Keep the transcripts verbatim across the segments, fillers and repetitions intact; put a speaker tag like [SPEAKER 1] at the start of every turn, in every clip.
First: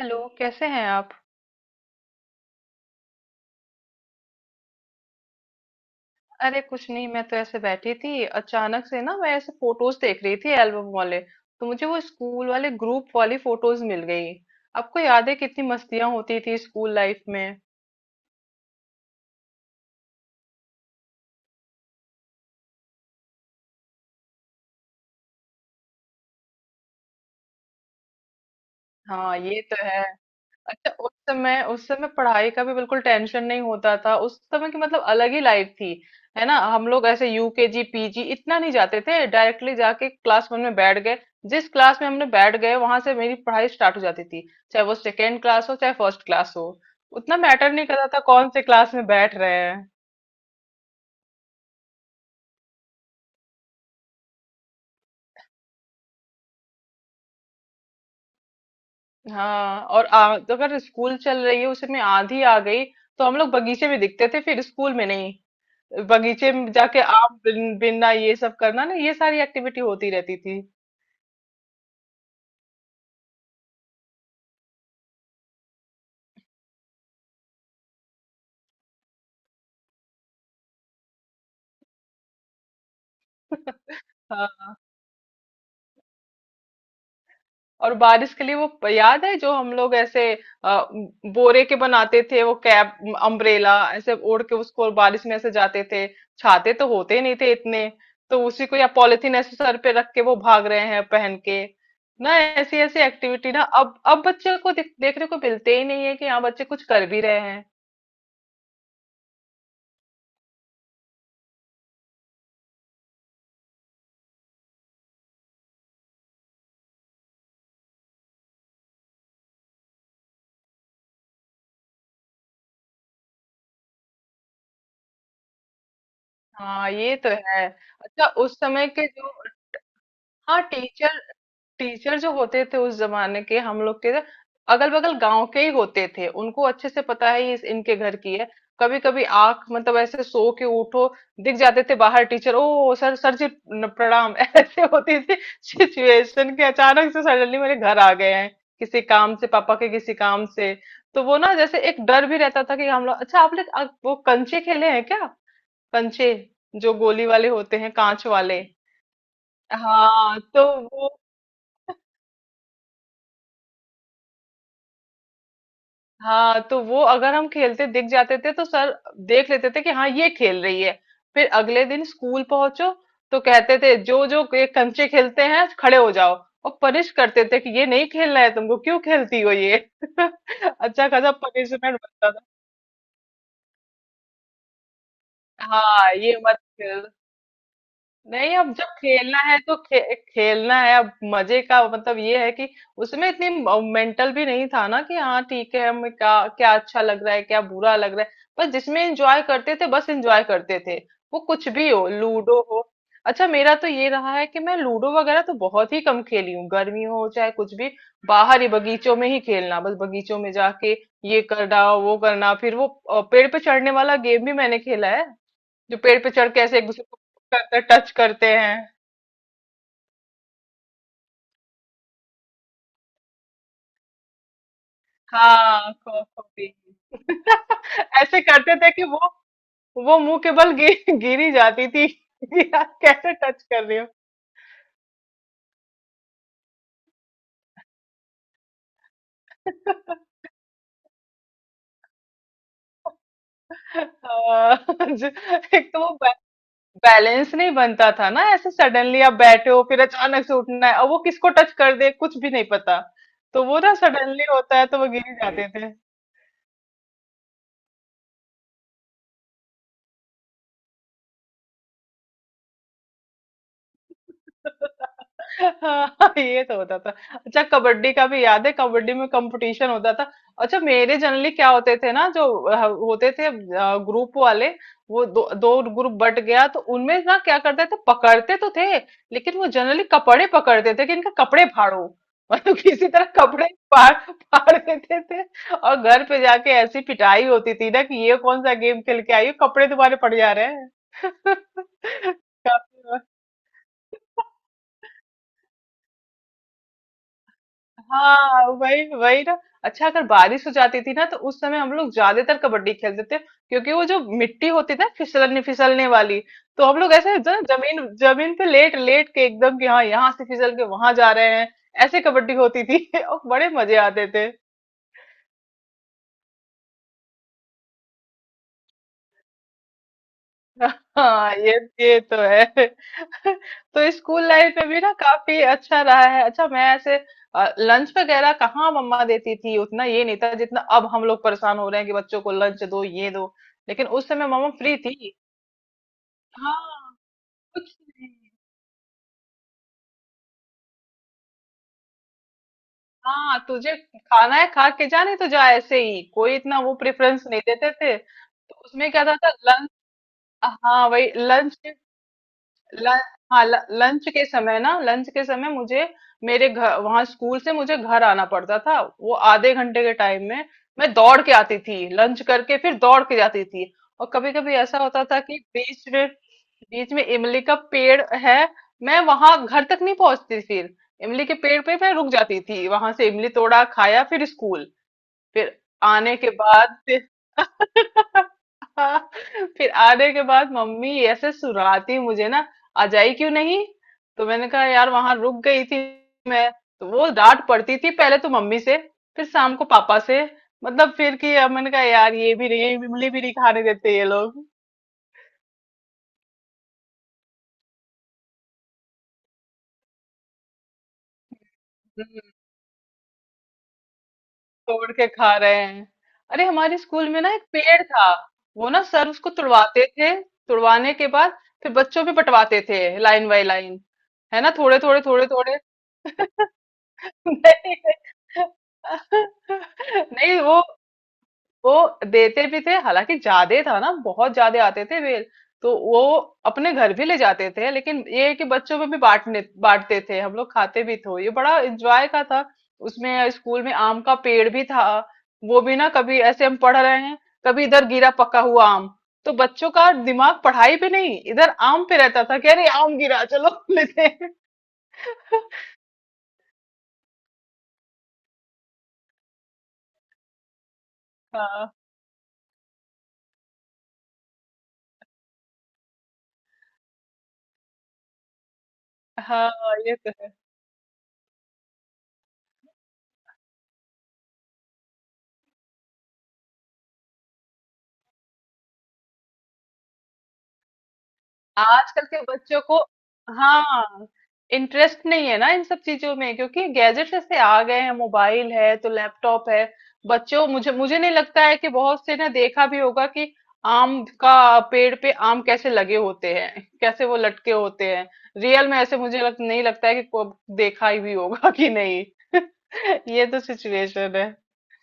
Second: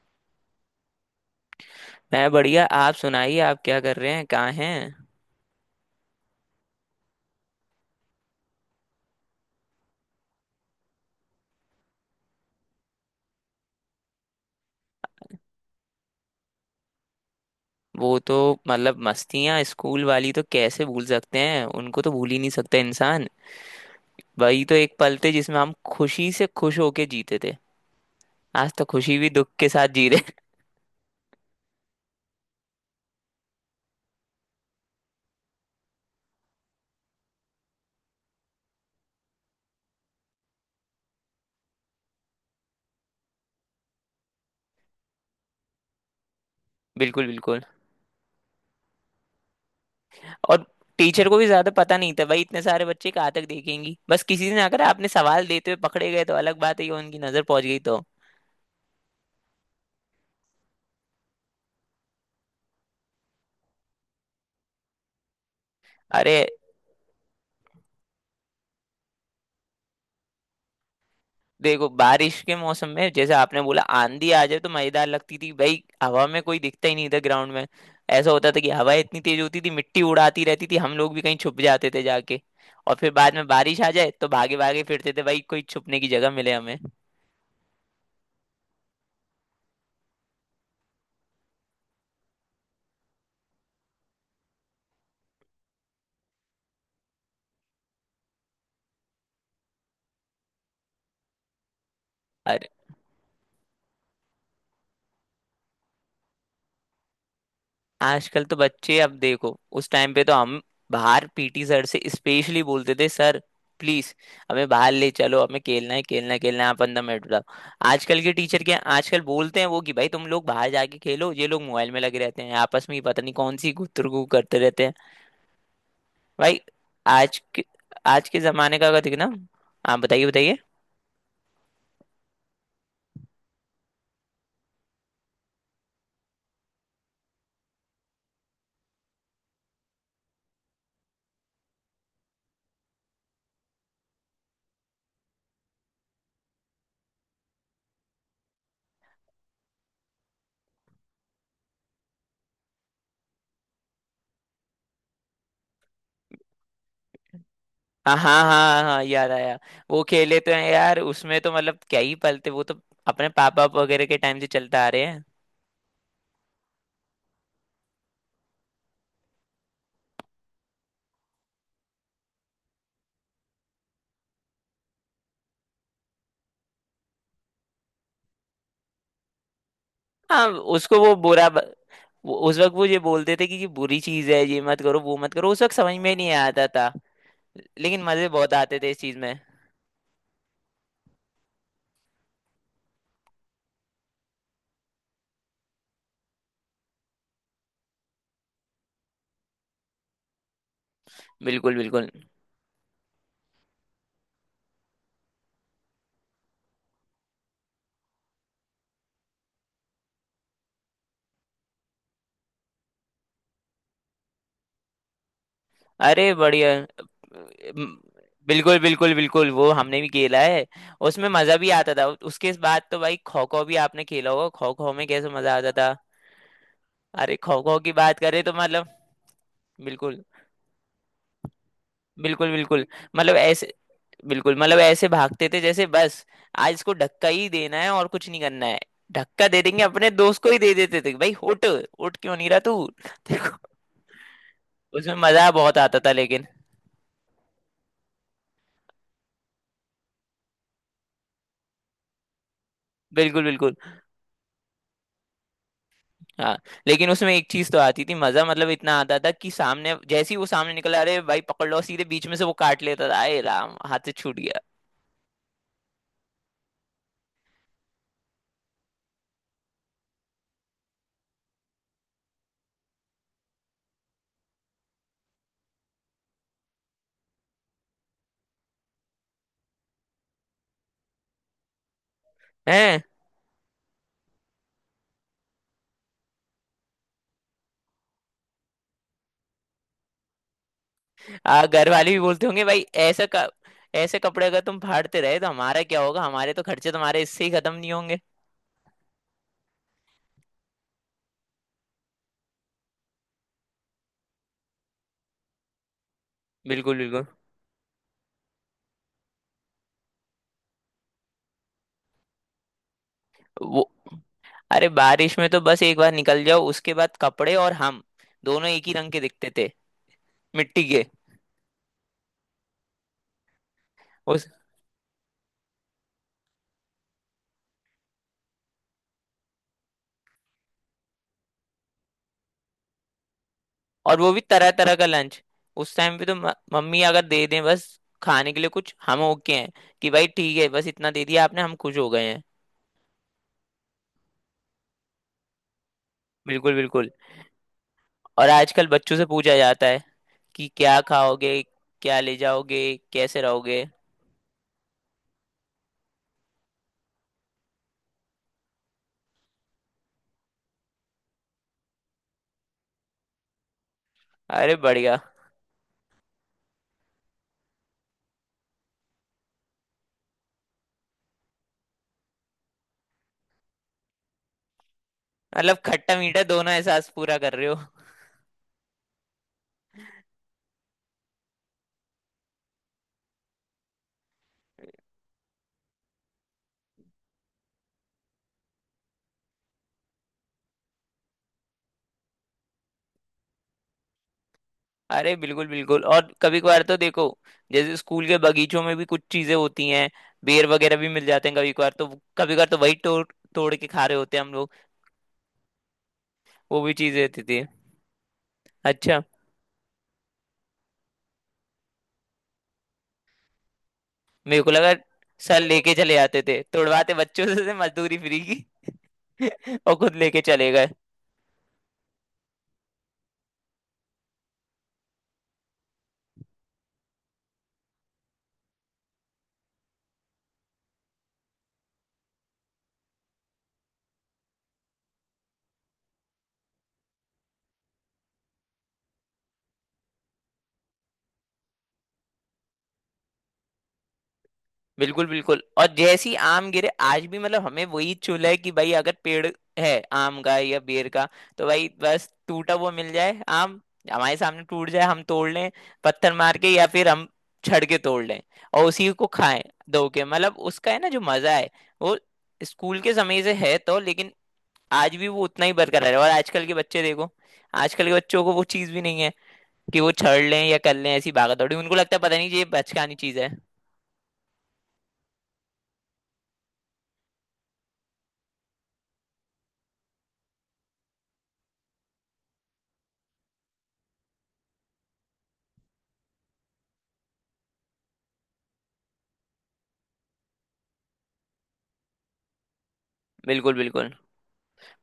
[SPEAKER 1] Hello, कैसे हैं आप।
[SPEAKER 2] मैं बढ़िया। आप सुनाइए आप क्या कर रहे हैं, कहाँ हैं?
[SPEAKER 1] अरे कुछ नहीं, मैं तो ऐसे बैठी थी। अचानक से ना मैं ऐसे फोटोज देख रही थी, एल्बम वाले, तो मुझे वो स्कूल वाले ग्रुप वाली फोटोज मिल गई। आपको याद है कितनी मस्तियां होती थी स्कूल लाइफ में।
[SPEAKER 2] वो तो मतलब मस्तियाँ स्कूल वाली तो कैसे भूल सकते हैं, उनको तो भूल ही नहीं सकते इंसान। वही तो एक पल थे जिसमें हम खुशी से खुश होके जीते थे। आज तो खुशी भी
[SPEAKER 1] हाँ
[SPEAKER 2] दुख
[SPEAKER 1] ये
[SPEAKER 2] के
[SPEAKER 1] तो
[SPEAKER 2] साथ
[SPEAKER 1] है।
[SPEAKER 2] जी रहे हैं।
[SPEAKER 1] अच्छा उस समय उस समय पढ़ाई का भी बिल्कुल टेंशन नहीं होता था। उस समय की मतलब अलग ही लाइफ थी। है ना, हम लोग ऐसे यूकेजी पीजी इतना नहीं जाते थे, डायरेक्टली जाके क्लास वन में बैठ गए। जिस क्लास में हमने बैठ गए वहां से मेरी पढ़ाई स्टार्ट हो जाती थी, चाहे वो सेकेंड क्लास हो चाहे फर्स्ट क्लास हो।
[SPEAKER 2] बिल्कुल
[SPEAKER 1] उतना
[SPEAKER 2] बिल्कुल।
[SPEAKER 1] मैटर नहीं करता था कौन से क्लास में बैठ रहे हैं।
[SPEAKER 2] और टीचर को भी ज्यादा पता नहीं था भाई, इतने सारे बच्चे कहाँ तक देखेंगी, बस किसी ने आकर आपने सवाल देते हुए पकड़े गए तो अलग बात है कि उनकी नजर पहुंच गई तो।
[SPEAKER 1] हाँ, और आ, तो अगर स्कूल चल रही है उसमें आंधी आ गई तो हम लोग बगीचे में दिखते थे, फिर स्कूल में नहीं।
[SPEAKER 2] अरे,
[SPEAKER 1] बगीचे में जाके आम बिन, बिनना ये सब करना ना, ये सारी एक्टिविटी होती रहती थी।
[SPEAKER 2] देखो बारिश के मौसम में जैसे आपने बोला आंधी आ जाए तो मजेदार लगती थी भाई, हवा में कोई दिखता ही नहीं था ग्राउंड में। ऐसा होता था कि हवा इतनी तेज होती थी, मिट्टी उड़ाती रहती थी, हम लोग भी कहीं छुप जाते थे जाके। और फिर बाद में बारिश आ जाए तो भागे
[SPEAKER 1] हाँ,
[SPEAKER 2] भागे फिरते थे भाई, कोई छुपने की जगह मिले हमें।
[SPEAKER 1] और बारिश के लिए वो प- याद है जो हम लोग ऐसे अ, बोरे के बनाते थे वो कैप, अम्ब्रेला, ऐसे ओढ़ के उसको बारिश में ऐसे जाते थे। छाते तो होते नहीं थे इतने, तो उसी को या पॉलिथीन ऐसे सर पे रख के वो भाग रहे हैं पहन के। ना ऐसी ऐसी एक्टिविटी ना, अब अब बच्चे को देख, देखने को मिलते ही नहीं है कि हाँ बच्चे कुछ कर भी रहे हैं।
[SPEAKER 2] आजकल तो बच्चे, अब देखो उस टाइम पे तो हम बाहर पीटी सर से स्पेशली बोलते थे, सर प्लीज हमें बाहर ले चलो, हमें खेलना है खेलना है खेलना है, आप अंदर मिनट बताओ। आजकल के टीचर क्या आजकल बोलते हैं वो कि भाई तुम लोग बाहर जाके खेलो, ये लोग मोबाइल में लगे रहते हैं आपस में ही, पता नहीं कौन सी गुतरगू करते रहते हैं भाई।
[SPEAKER 1] हाँ ये तो
[SPEAKER 2] आज के
[SPEAKER 1] है। अच्छा
[SPEAKER 2] आज के
[SPEAKER 1] उस
[SPEAKER 2] जमाने
[SPEAKER 1] समय
[SPEAKER 2] का अगर
[SPEAKER 1] के
[SPEAKER 2] देखना।
[SPEAKER 1] जो,
[SPEAKER 2] आप बताइए बताइए।
[SPEAKER 1] हाँ टीचर, टीचर जो होते थे उस जमाने के हम लोग के, अगल बगल गांव के ही होते थे। उनको अच्छे से पता है ये इस इनके घर की है। कभी कभी आंख, मतलब ऐसे सो के उठो, दिख जाते थे बाहर टीचर। ओ सर, सर जी, न- प्रणाम। ऐसे होती थी सिचुएशन के अचानक से, सडनली मेरे घर आ गए हैं, किसी काम से, पापा के किसी काम से। तो वो ना जैसे एक डर भी रहता था कि हम लोग। अच्छा आप लोग आप वो कंचे खेले हैं क्या, कंचे, जो गोली वाले होते हैं
[SPEAKER 2] हाँ
[SPEAKER 1] कांच
[SPEAKER 2] हाँ हाँ
[SPEAKER 1] वाले।
[SPEAKER 2] हाँ हाँ, याद आया। वो खेले
[SPEAKER 1] हाँ
[SPEAKER 2] तो
[SPEAKER 1] तो
[SPEAKER 2] हैं यार,
[SPEAKER 1] वो,
[SPEAKER 2] उसमें तो मतलब क्या ही पलते, वो तो अपने पापा वगैरह के टाइम से चलता आ रहे हैं।
[SPEAKER 1] हाँ तो वो अगर हम खेलते दिख जाते थे तो सर देख लेते थे कि हाँ ये खेल रही है। फिर अगले दिन स्कूल पहुंचो तो कहते थे जो जो ये कंचे खेलते हैं खड़े हो जाओ, और पनिश करते थे कि ये नहीं खेलना है तुमको, क्यों खेलती हो ये।
[SPEAKER 2] हाँ। उसको
[SPEAKER 1] अच्छा
[SPEAKER 2] वो
[SPEAKER 1] खासा
[SPEAKER 2] बुरा ब-
[SPEAKER 1] पनिशमेंट बनता
[SPEAKER 2] वो-
[SPEAKER 1] था।
[SPEAKER 2] उस वक्त वो ये बोलते थे कि ये बुरी चीज है, ये मत करो वो मत करो, उस वक्त समझ
[SPEAKER 1] हाँ
[SPEAKER 2] में नहीं
[SPEAKER 1] ये मत
[SPEAKER 2] आता था।
[SPEAKER 1] खेल।
[SPEAKER 2] लेकिन मजे बहुत
[SPEAKER 1] नहीं, अब
[SPEAKER 2] आते
[SPEAKER 1] जब
[SPEAKER 2] थे इस चीज में।
[SPEAKER 1] खेलना है तो खे, खेलना है। अब मजे का मतलब ये है कि उसमें इतनी मेंटल भी नहीं था ना कि हाँ ठीक है, हमें क्या क्या अच्छा लग रहा है क्या बुरा लग रहा है। बस जिसमें एंजॉय करते थे बस एंजॉय करते थे। वो कुछ
[SPEAKER 2] बिल्कुल
[SPEAKER 1] भी हो,
[SPEAKER 2] बिल्कुल।
[SPEAKER 1] लूडो हो। अच्छा मेरा तो ये रहा है कि मैं लूडो वगैरह तो बहुत ही कम खेली हूँ। गर्मी हो चाहे कुछ भी, बाहर ही बगीचों में ही खेलना, बस बगीचों में जाके ये करना वो करना। फिर वो अ, पेड़ पे चढ़ने वाला गेम भी मैंने खेला है। जो पेड़ पे
[SPEAKER 2] अरे
[SPEAKER 1] चढ़ के
[SPEAKER 2] बढ़िया।
[SPEAKER 1] ऐसे एक दूसरे को करते
[SPEAKER 2] म-
[SPEAKER 1] टच करते हैं।
[SPEAKER 2] बिल्कुल बिल्कुल बिल्कुल, वो हमने भी खेला है। उसमें मजा भी आता था। उसके बाद तो भाई खो खो भी आपने खेला होगा, खो खो में कैसे मजा आता था।
[SPEAKER 1] हाँ खो खो भी।
[SPEAKER 2] अरे खो खो की बात
[SPEAKER 1] ऐसे
[SPEAKER 2] करें तो
[SPEAKER 1] करते
[SPEAKER 2] मतलब
[SPEAKER 1] थे कि वो वो
[SPEAKER 2] बिल्कुल।
[SPEAKER 1] मुंह के बल गिर गिरी जाती थी।
[SPEAKER 2] बिल्कुल
[SPEAKER 1] यार
[SPEAKER 2] बिल्कुल
[SPEAKER 1] कैसे
[SPEAKER 2] मतलब
[SPEAKER 1] टच
[SPEAKER 2] ऐसे,
[SPEAKER 1] कर रही हो।
[SPEAKER 2] बिल्कुल मतलब ऐसे भागते थे जैसे बस आज इसको धक्का ही देना है और कुछ नहीं करना है। धक्का दे देंगे, अपने दोस्त को ही दे देते थे भाई, उठ उठ क्यों नहीं रहा तू। देखो।
[SPEAKER 1] आ,
[SPEAKER 2] उसमें
[SPEAKER 1] जो-
[SPEAKER 2] मजा बहुत
[SPEAKER 1] एक
[SPEAKER 2] आता
[SPEAKER 1] तो वो
[SPEAKER 2] था
[SPEAKER 1] बै-
[SPEAKER 2] लेकिन।
[SPEAKER 1] बैलेंस नहीं बनता था ना। ऐसे सडनली आप बैठे हो फिर अचानक से उठना है, और वो किसको टच कर दे कुछ भी नहीं पता।
[SPEAKER 2] बिल्कुल
[SPEAKER 1] तो
[SPEAKER 2] बिल्कुल।
[SPEAKER 1] वो ना सडनली होता है तो वो गिर ही जाते थे।
[SPEAKER 2] हाँ। लेकिन उसमें एक चीज तो आती थी, मजा मतलब इतना आता था कि सामने जैसे ही वो सामने निकला अरे भाई पकड़ लो, सीधे बीच में से वो काट लेता था, आए राम हाथ से छूट गया
[SPEAKER 1] हाँ ये तो होता था। अच्छा कबड्डी का भी याद है, कबड्डी में कंपटीशन होता था। अच्छा मेरे जनरली क्या होते थे ना जो अ, होते थे ग्रुप वाले, वो दो दो ग्रुप बट गया तो उनमें ना क्या करते थे, पकड़ते तो थे लेकिन वो जनरली कपड़े पकड़ते थे कि इनका कपड़े फाड़ो। मतलब
[SPEAKER 2] है।
[SPEAKER 1] किसी तरह कपड़े फाड़ फाड़ देते थे। और घर पे जाके ऐसी पिटाई होती थी ना कि ये कौन सा गेम खेल के आई हो, कपड़े तुम्हारे पड़ जा रहे हैं।
[SPEAKER 2] आ घर वाले भी बोलते होंगे भाई
[SPEAKER 1] काफी।
[SPEAKER 2] ऐसा क- ऐसे कपड़े अगर तुम फाड़ते रहे तो हमारा क्या होगा, हमारे तो खर्चे तुम्हारे इससे ही खत्म नहीं होंगे।
[SPEAKER 1] हाँ वही वही ना। अच्छा अगर बारिश हो जाती थी ना तो उस समय हम लोग ज्यादातर कबड्डी खेलते थे, क्योंकि वो जो मिट्टी होती थी ना फिसलने फिसलने वाली, तो हम
[SPEAKER 2] बिल्कुल
[SPEAKER 1] लोग
[SPEAKER 2] बिल्कुल।
[SPEAKER 1] ऐसे जो ना जमीन जमीन पे लेट लेट के एकदम कि हाँ यहाँ से फिसल के वहां जा रहे हैं। ऐसे कबड्डी होती थी। और बड़े
[SPEAKER 2] वो,
[SPEAKER 1] मजे आते थे।
[SPEAKER 2] अरे बारिश में तो बस एक बार निकल जाओ, उसके बाद कपड़े और हम दोनों एक ही रंग के दिखते थे, मिट्टी के।
[SPEAKER 1] हाँ ये ये तो है। तो
[SPEAKER 2] उस
[SPEAKER 1] स्कूल लाइफ में भी ना काफी अच्छा रहा है। अच्छा मैं ऐसे लंच वगैरह कहाँ, मम्मा देती थी उतना ये नहीं था जितना अब हम लोग परेशान हो रहे हैं कि बच्चों को लंच दो ये दो। लेकिन
[SPEAKER 2] और
[SPEAKER 1] उस
[SPEAKER 2] वो भी
[SPEAKER 1] समय
[SPEAKER 2] तरह
[SPEAKER 1] मम्मा
[SPEAKER 2] तरह
[SPEAKER 1] फ्री
[SPEAKER 2] का
[SPEAKER 1] थी।
[SPEAKER 2] लंच। उस टाइम पे तो म, मम्मी
[SPEAKER 1] हाँ,
[SPEAKER 2] अगर दे दें बस,
[SPEAKER 1] कुछ नहीं।
[SPEAKER 2] खाने के लिए कुछ हम ओके हैं कि भाई ठीक है बस इतना दे दिया आपने, हम खुश हो गए हैं।
[SPEAKER 1] हाँ तुझे खाना है खा के जा, नहीं तो जा, ऐसे ही कोई
[SPEAKER 2] बिल्कुल
[SPEAKER 1] इतना वो
[SPEAKER 2] बिल्कुल।
[SPEAKER 1] प्रेफरेंस नहीं देते थे।
[SPEAKER 2] और
[SPEAKER 1] तो
[SPEAKER 2] आजकल
[SPEAKER 1] उसमें
[SPEAKER 2] बच्चों से
[SPEAKER 1] क्या था, था
[SPEAKER 2] पूछा जाता
[SPEAKER 1] लंच।
[SPEAKER 2] है कि क्या
[SPEAKER 1] हाँ वही
[SPEAKER 2] खाओगे,
[SPEAKER 1] लंच।
[SPEAKER 2] क्या ले जाओगे,
[SPEAKER 1] लं-
[SPEAKER 2] कैसे
[SPEAKER 1] हाँ ल-
[SPEAKER 2] रहोगे।
[SPEAKER 1] लंच के समय ना, लंच के समय मुझे, मेरे घर वहां स्कूल से मुझे घर आना पड़ता था वो आधे घंटे के टाइम में। मैं दौड़ के आती थी, लंच करके फिर दौड़ के जाती थी। और कभी
[SPEAKER 2] अरे
[SPEAKER 1] कभी ऐसा
[SPEAKER 2] बढ़िया।
[SPEAKER 1] होता था कि बीच में बीच में इमली का पेड़ है, मैं वहां घर तक नहीं पहुंचती। फिर इमली के पेड़ पे मैं रुक जाती थी, वहां से इमली तोड़ा खाया फिर स्कूल।
[SPEAKER 2] मतलब
[SPEAKER 1] फिर
[SPEAKER 2] खट्टा
[SPEAKER 1] आने
[SPEAKER 2] मीठा
[SPEAKER 1] के
[SPEAKER 2] दोनों
[SPEAKER 1] बाद
[SPEAKER 2] एहसास
[SPEAKER 1] फिर,
[SPEAKER 2] पूरा कर रहे हो।
[SPEAKER 1] फिर आने के बाद मम्मी ऐसे सुराती मुझे ना, आ जाई क्यों नहीं। तो मैंने कहा यार वहां रुक गई थी मैं। तो वो डांट पड़ती थी पहले तो मम्मी से, फिर शाम को पापा से। मतलब फिर कि अब मैंने कहा यार ये भी नहीं, ये इमली भी नहीं खाने देते ये लोग।
[SPEAKER 2] अरे बिल्कुल बिल्कुल। और कभी कभार तो देखो, जैसे स्कूल के बगीचों में भी कुछ चीजें होती हैं, बेर वगैरह भी मिल जाते हैं कभी कभार तो। कभी कभार तो वही तोड़ तोड़ के खा रहे होते हैं हम लोग।
[SPEAKER 1] तोड़ के खा रहे हैं। अरे
[SPEAKER 2] वो भी
[SPEAKER 1] हमारे
[SPEAKER 2] चीजें
[SPEAKER 1] स्कूल में
[SPEAKER 2] होती
[SPEAKER 1] ना एक
[SPEAKER 2] थी।
[SPEAKER 1] पेड़ था, वो ना
[SPEAKER 2] अच्छा,
[SPEAKER 1] सर उसको तुड़वाते थे। तुड़वाने के बाद फिर बच्चों पे बंटवाते थे, लाइन बाय लाइन। है
[SPEAKER 2] मेरे को
[SPEAKER 1] ना,
[SPEAKER 2] लगा
[SPEAKER 1] थोड़े थोड़े थोड़े
[SPEAKER 2] सर
[SPEAKER 1] थोड़े।
[SPEAKER 2] लेके चले जाते थे, तोड़वाते बच्चों से मजदूरी
[SPEAKER 1] नहीं,
[SPEAKER 2] फ्री की। और खुद लेके
[SPEAKER 1] नहीं
[SPEAKER 2] चले
[SPEAKER 1] वो,
[SPEAKER 2] गए।
[SPEAKER 1] वो देते भी थे, हालांकि ज्यादा था ना, बहुत ज्यादा आते थे बेल। तो वो अपने घर भी ले जाते थे लेकिन ये है कि बच्चों में भी बांटने बांटते थे, हम लोग खाते भी थे, ये बड़ा एंजॉय का था। उसमें स्कूल में आम का पेड़ भी था। वो भी ना, कभी ऐसे हम पढ़ रहे हैं, कभी इधर गिरा पका हुआ आम। तो बच्चों का दिमाग पढ़ाई पे नहीं, इधर आम पे रहता था कि अरे आम गिरा, चलो लेते हैं।
[SPEAKER 2] बिल्कुल बिल्कुल। और जैसी आम गिरे आज भी, मतलब हमें वही चूल है कि भाई अगर पेड़ है आम का या बेर का, तो भाई
[SPEAKER 1] हाँ
[SPEAKER 2] बस टूटा हुआ मिल जाए आम, हमारे सामने टूट जाए हम तोड़ लें, पत्थर मार के या फिर हम छड़ के तोड़ लें, और उसी को खाएं
[SPEAKER 1] हाँ
[SPEAKER 2] धो
[SPEAKER 1] ये
[SPEAKER 2] के।
[SPEAKER 1] तो है।
[SPEAKER 2] मतलब उसका है ना जो मजा है, वो स्कूल के समय से है तो, लेकिन आज भी वो उतना ही बरकरार है। और आजकल के बच्चे देखो, आजकल के बच्चों को वो चीज भी नहीं है कि वो छड़ लें या कर लें ऐसी भागा दौड़ी, उनको लगता है
[SPEAKER 1] आजकल
[SPEAKER 2] पता
[SPEAKER 1] के
[SPEAKER 2] नहीं ये
[SPEAKER 1] बच्चों को,
[SPEAKER 2] बचकानी चीज है।
[SPEAKER 1] हाँ, इंटरेस्ट नहीं है ना इन सब चीजों में, क्योंकि गैजेट्स ऐसे आ गए हैं, मोबाइल है तो लैपटॉप है। बच्चों, मुझे मुझे नहीं लगता है कि बहुत से ने देखा भी होगा कि आम का पेड़ पे आम कैसे लगे होते हैं, कैसे वो लटके होते हैं। रियल में ऐसे मुझे लग, नहीं लगता है कि को- देखा ही भी होगा कि नहीं। ये तो
[SPEAKER 2] बिल्कुल बिल्कुल
[SPEAKER 1] सिचुएशन है।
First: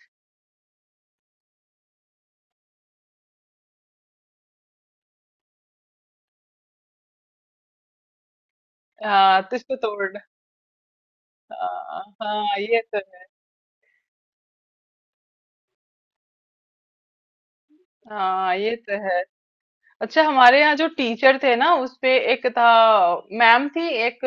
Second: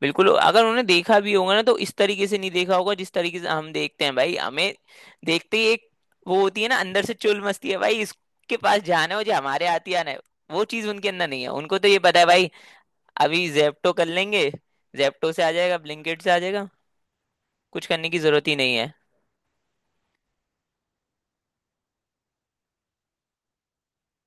[SPEAKER 2] बिल्कुल। अगर उन्होंने देखा भी होगा ना, तो इस तरीके से नहीं देखा होगा जिस तरीके से हम देखते हैं, भाई हमें देखते ही एक वो होती है ना अंदर से, चुल मस्ती है भाई इसके पास जाना हो जो
[SPEAKER 1] हाँ तो
[SPEAKER 2] हमारे
[SPEAKER 1] इसको
[SPEAKER 2] आती आना
[SPEAKER 1] तोड़,
[SPEAKER 2] है। वो चीज उनके अंदर नहीं है, उनको तो ये
[SPEAKER 1] हाँ
[SPEAKER 2] पता है भाई
[SPEAKER 1] हाँ ये तो है।
[SPEAKER 2] अभी जेप्टो कर लेंगे, जेप्टो से आ जाएगा, ब्लिंकिट से आ जाएगा, कुछ करने की जरूरत ही
[SPEAKER 1] हाँ
[SPEAKER 2] नहीं
[SPEAKER 1] ये
[SPEAKER 2] है।
[SPEAKER 1] तो है। अच्छा हमारे यहाँ जो टीचर थे ना, उसपे एक था, मैम थी एक,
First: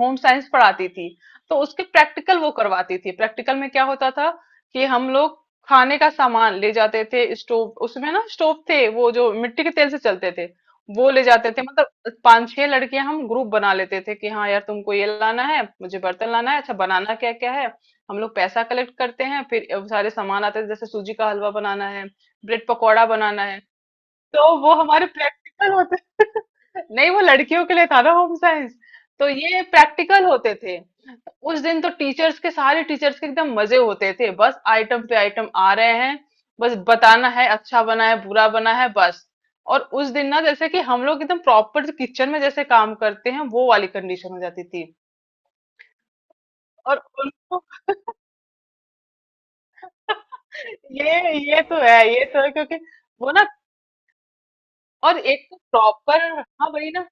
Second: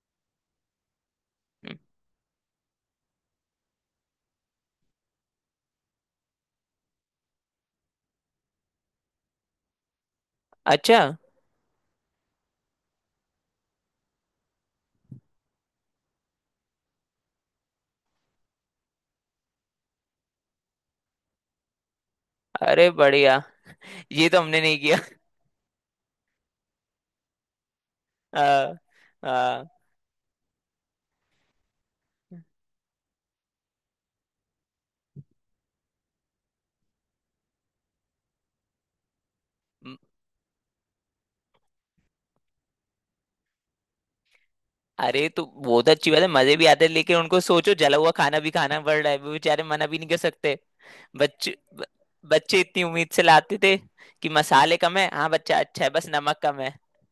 [SPEAKER 1] होम साइंस पढ़ाती थी। तो
[SPEAKER 2] हम्म।
[SPEAKER 1] उसके प्रैक्टिकल वो करवाती थी। प्रैक्टिकल में क्या होता था कि हम लोग खाने का सामान ले जाते थे, स्टोव, उसमें ना स्टोव थे वो जो मिट्टी के तेल से चलते थे,
[SPEAKER 2] अच्छा।
[SPEAKER 1] वो ले जाते थे। मतलब पांच छह लड़कियां हम ग्रुप बना लेते थे कि हाँ यार तुमको ये लाना है, मुझे बर्तन लाना है, अच्छा बनाना क्या क्या है। हम लोग पैसा कलेक्ट करते हैं फिर सारे सामान आते थे, जैसे सूजी का हलवा बनाना है, ब्रेड
[SPEAKER 2] अरे
[SPEAKER 1] पकौड़ा
[SPEAKER 2] बढ़िया।
[SPEAKER 1] बनाना है।
[SPEAKER 2] ये तो
[SPEAKER 1] तो
[SPEAKER 2] हमने
[SPEAKER 1] वो
[SPEAKER 2] नहीं किया।
[SPEAKER 1] हमारे प्रैक्टिकल होते। नहीं, वो लड़कियों के लिए था ना होम
[SPEAKER 2] हाँ।
[SPEAKER 1] साइंस, तो ये
[SPEAKER 2] हाँ।
[SPEAKER 1] प्रैक्टिकल होते थे। उस दिन तो टीचर्स के सारे टीचर्स के एकदम मजे होते थे, बस आइटम पे आइटम आ रहे हैं। बस बताना है अच्छा बना है बुरा बना है, बस। और उस दिन ना जैसे कि हम लोग एकदम प्रॉपर किचन में जैसे काम करते हैं, वो वाली कंडीशन हो जाती थी।
[SPEAKER 2] अरे तो वो तो अच्छी बात है, मजे भी आते हैं,
[SPEAKER 1] और
[SPEAKER 2] लेकिन उनको
[SPEAKER 1] उनको,
[SPEAKER 2] सोचो जला हुआ खाना भी खाना पड़ रहा है, वो बेचारे मना भी नहीं कर सकते।
[SPEAKER 1] ये
[SPEAKER 2] बच्चे
[SPEAKER 1] ये तो
[SPEAKER 2] ब-
[SPEAKER 1] है, ये तो है,
[SPEAKER 2] बच्चे
[SPEAKER 1] क्योंकि
[SPEAKER 2] इतनी उम्मीद से
[SPEAKER 1] वो ना।
[SPEAKER 2] लाते थे कि मसाले कम है,
[SPEAKER 1] और
[SPEAKER 2] हाँ
[SPEAKER 1] एक तो
[SPEAKER 2] बच्चा अच्छा है बस
[SPEAKER 1] प्रॉपर,
[SPEAKER 2] नमक कम
[SPEAKER 1] हाँ
[SPEAKER 2] है।
[SPEAKER 1] वही ना,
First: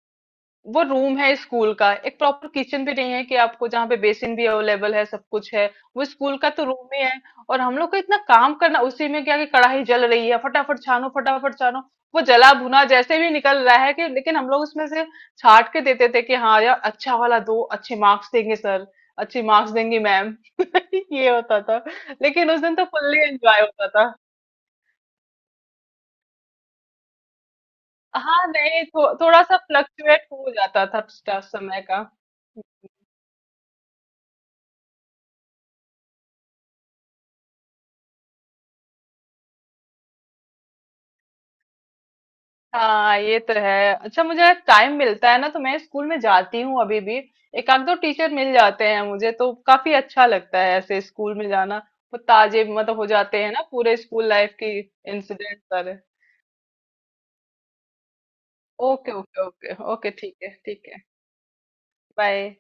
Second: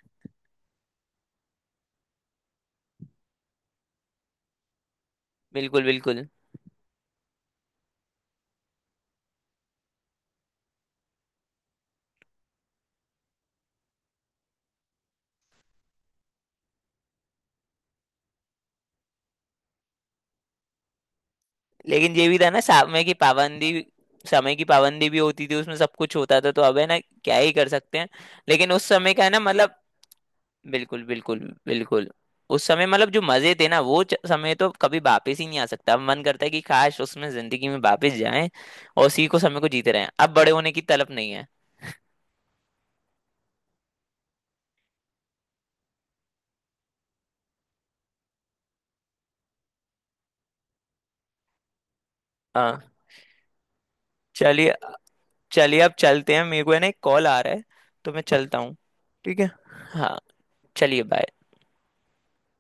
[SPEAKER 1] वो रूम है स्कूल का, एक प्रॉपर किचन भी नहीं है कि आपको जहाँ पे बेसिन भी अवेलेबल है सब कुछ है।
[SPEAKER 2] बिल्कुल
[SPEAKER 1] वो
[SPEAKER 2] बिल्कुल।
[SPEAKER 1] स्कूल का तो रूम ही है। और हम लोग को इतना काम करना उसी में, क्या कि कढ़ाई जल रही है, फटाफट छानो फटाफट छानो। वो जला भुना जैसे भी निकल रहा है, कि लेकिन हम लोग उसमें से छाट के देते थे कि हाँ यार अच्छा वाला दो, अच्छे मार्क्स देंगे सर, अच्छे मार्क्स देंगी मैम। ये होता था।
[SPEAKER 2] लेकिन ये भी था
[SPEAKER 1] लेकिन
[SPEAKER 2] ना,
[SPEAKER 1] उस दिन तो
[SPEAKER 2] समय की
[SPEAKER 1] फुल्ली एंजॉय
[SPEAKER 2] पाबंदी।
[SPEAKER 1] होता था।
[SPEAKER 2] समय की पाबंदी भी होती थी उसमें, सब कुछ होता था तो, अब है ना क्या ही कर सकते हैं।
[SPEAKER 1] हाँ
[SPEAKER 2] लेकिन उस
[SPEAKER 1] नहीं
[SPEAKER 2] समय
[SPEAKER 1] थो,
[SPEAKER 2] का है ना
[SPEAKER 1] थोड़ा सा
[SPEAKER 2] मतलब,
[SPEAKER 1] फ्लक्चुएट हो जाता
[SPEAKER 2] बिल्कुल बिल्कुल
[SPEAKER 1] था समय का।
[SPEAKER 2] बिल्कुल। उस समय मतलब जो मजे थे ना, वो च- समय तो कभी वापस ही नहीं आ सकता। अब मन करता है कि काश उसमें जिंदगी में वापस जाएं, और उसी को समय को जीते रहें, अब बड़े होने की तलब नहीं है।
[SPEAKER 1] हाँ ये तो है। अच्छा मुझे टाइम मिलता है ना तो मैं स्कूल में जाती हूँ अभी भी। एक आध दो टीचर मिल जाते हैं, मुझे तो काफी अच्छा लगता है ऐसे स्कूल में जाना। वो ताजे
[SPEAKER 2] हाँ।
[SPEAKER 1] मतलब हो जाते हैं ना पूरे स्कूल लाइफ
[SPEAKER 2] चलिए।
[SPEAKER 1] की इंसिडेंट
[SPEAKER 2] चलिए अब
[SPEAKER 1] सारे।
[SPEAKER 2] चलते हैं, मेरे को है ना एक कॉल आ रहा है, तो मैं चलता हूँ।
[SPEAKER 1] ओके
[SPEAKER 2] ठीक
[SPEAKER 1] ओके
[SPEAKER 2] है।
[SPEAKER 1] ओके ओके,
[SPEAKER 2] हाँ।
[SPEAKER 1] ठीक है ठीक
[SPEAKER 2] चलिए,
[SPEAKER 1] है।
[SPEAKER 2] बाय।
[SPEAKER 1] बाय।